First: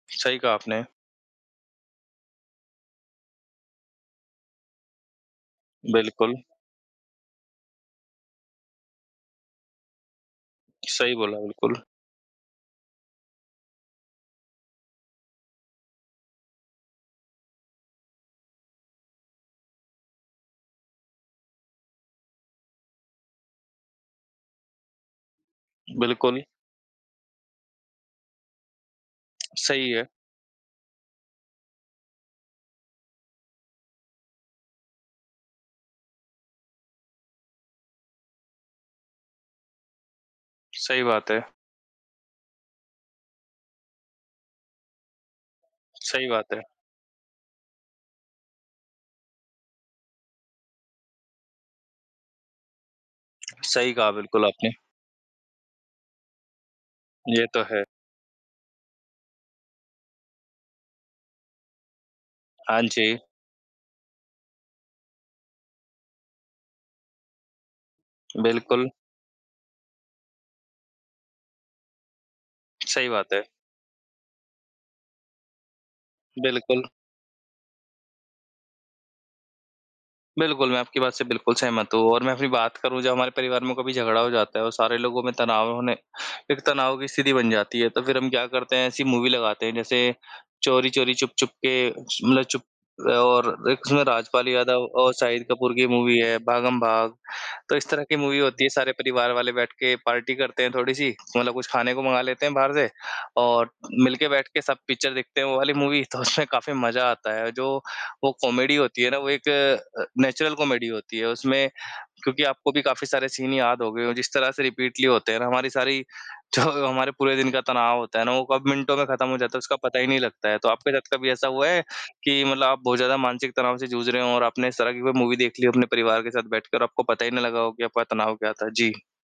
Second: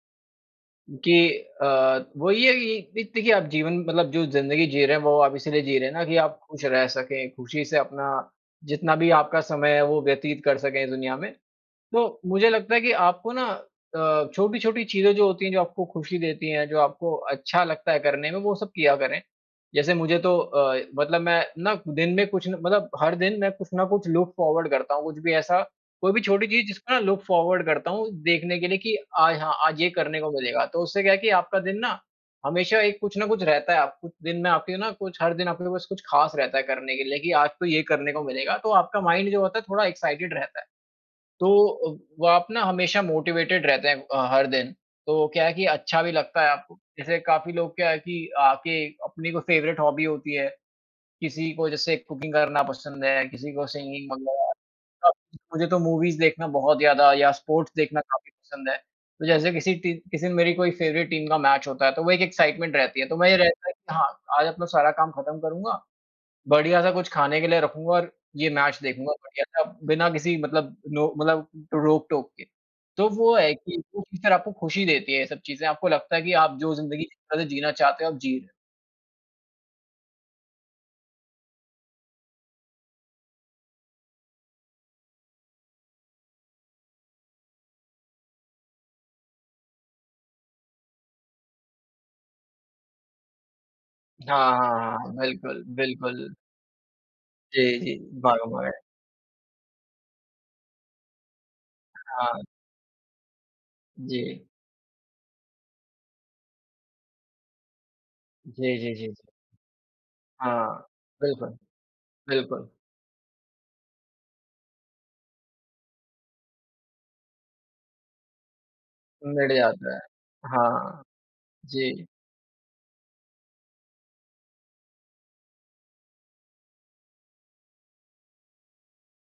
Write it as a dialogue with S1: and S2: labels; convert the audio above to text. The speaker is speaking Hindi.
S1: सही कहा आपने।
S2: गे अ, वही है कि द देखिए आप जीवन मतलब जो जिंदगी जी रहे हैं वो आप इसीलिए जी रहे हैं ना कि
S1: बिल्कुल।
S2: आप खुश रह सकें, खुशी से अपना जितना भी आपका समय है वो व्यतीत कर सकें इस
S1: सही
S2: दुनिया में।
S1: बोला, बिल्कुल।
S2: तो मुझे लगता है कि आपको ना अ, छोटी-छोटी चीज़ें जो होती हैं, जो आपको खुशी देती हैं, जो आपको अच्छा लगता है करने में, वो सब किया करें। जैसे मुझे तो अ, मतलब मैं ना दिन में कुछ न मतलब हर दिन मैं कुछ ना कुछ लुक फॉरवर्ड करता हूँ, कुछ भी ऐसा कोई भी
S1: बिल्कुल।
S2: छोटी चीज़ जिसको ना लुक फॉरवर्ड करता हूँ देखने के लिए कि आय हाँ, आज ये
S1: सही है।
S2: करने को मिलेगा। तो उससे क्या है कि आपका दिन ना हमेशा एक कुछ ना कुछ रहता है आपको, दिन में आपके ना कुछ हर दिन आप लोगों के पास कुछ खास रहता है करने के लिए कि आज तो ये करने को मिलेगा। तो आपका माइंड जो होता है थोड़ा एक्साइटेड रहता है।
S1: सही बात है।
S2: तो अव वो आप ना हमेशा मोटिवेटेड रहते हैं अ, हर दिन, तो क्या है कि अच्छा भी
S1: सही
S2: लगता है
S1: बात है।
S2: आपको। जैसे काफ़ी लोग क्या है कि आके अपनी कोई फेवरेट हॉबी होती है, किसी को जैसे कुकिंग करना पसँद है, किसी को
S1: सही कहा
S2: सिंगिंग
S1: बिल्कुल
S2: वग़ैरह।
S1: आपने।
S2: अ, मुझे तो मूवीज़ देखना बहुत ज़्यादा या
S1: ये तो
S2: स्पोर्ट्स
S1: है।
S2: देखना काफ़ी पसँद है। तो जैसे किसी ती किसी ने मेरी कोई फ़ेवरेट टीम का मैच होता है तो वो एक एक्साइटमेंट
S1: हाँ
S2: रहती है। तो
S1: जी।
S2: वही रहता है कि हाँ, आज अपनो सारा काम खत्म करूँगा बढ़िया-सा कुछ खाने के लिए रखूँगा और ये मैच
S1: बिल्कुल।
S2: देखूँगा बढ़िया-सा बिना किसी मतलब नो मतलब रोक-टोक के। तो
S1: सही बात
S2: वो
S1: है।
S2: है कि [unintelligible] आपको खुशी देती हैं ये सब चीज़ें, आपको लगता है कि आप जो
S1: बिल्कुल।
S2: जिंदगी मतलब जीना चाहते हो, आप जी र
S1: बिल्कुल, मैं आपकी बात से बिल्कुल सहमत हूँ और मैं अपनी बात करूँ, जब हमारे परिवार में कभी झगड़ा हो जाता है और सारे लोगों में तनाव होने एक तनाव की स्थिति बन जाती है, तो फिर हम क्या करते हैं, ऐसी मूवी लगाते हैं जैसे चोरी-चोरी चुप-चुप के मतलब चुप और एक उसमें राजपाल
S2: हाँ,
S1: यादव
S2: हाँ,
S1: और
S2: हाँ।
S1: शाहिद
S2: बिल्कुल,
S1: कपूर की मूवी
S2: बिल्कुल।
S1: है भागम-भाग, तो
S2: जी,
S1: इस
S2: जी।
S1: तरह की मूवी होती
S2: भागम-भाग
S1: है,
S2: है।
S1: सारे परिवार वाले बैठ के पार्टी करते हैं थोड़ी-सी। मतलब कुछ खाने को मँगा
S2: हाँ।
S1: लेते हैं बाहर से और मिल के
S2: जी।
S1: बैठ के सब पिक्चर देखते हैं वो वाली मूवी तो उसमें काफ़ी मज़ा आता है। जो वो कॉमेडी
S2: जी, जी,
S1: होती
S2: जी,
S1: है ना,
S2: जी।
S1: वो एक अ, नेचुरल
S2: हाँ।
S1: कॉमेडी होती है
S2: बिल्कुल।
S1: उसमें क्योंकि
S2: बिल्कुल।
S1: आपको भी काफ़ी सारे सीन याद हो गए हों। जिस तरह से रिपीटली होते हैं ना हमारी सारी जो हमारे पूरे दिन का तनाव होता है ना, वो कब मिनटों में खत्म हो
S2: मिट
S1: जाता है, उसका
S2: जाता
S1: पता
S2: है।
S1: ही नहीं लगता है। तो आपके
S2: हाँ।
S1: साथ कभी ऐसा हुआ है
S2: जी।
S1: कि मतलब आप बहुत ज़्यादा मानसिक तनाव से जूझ रहे हों और आपने इस तरह की कोई मूवी देख ली हो अपने परिवार के साथ बैठकर आपको पता ही नहीं लगा हो कि आपका तनाव क्या था? जी।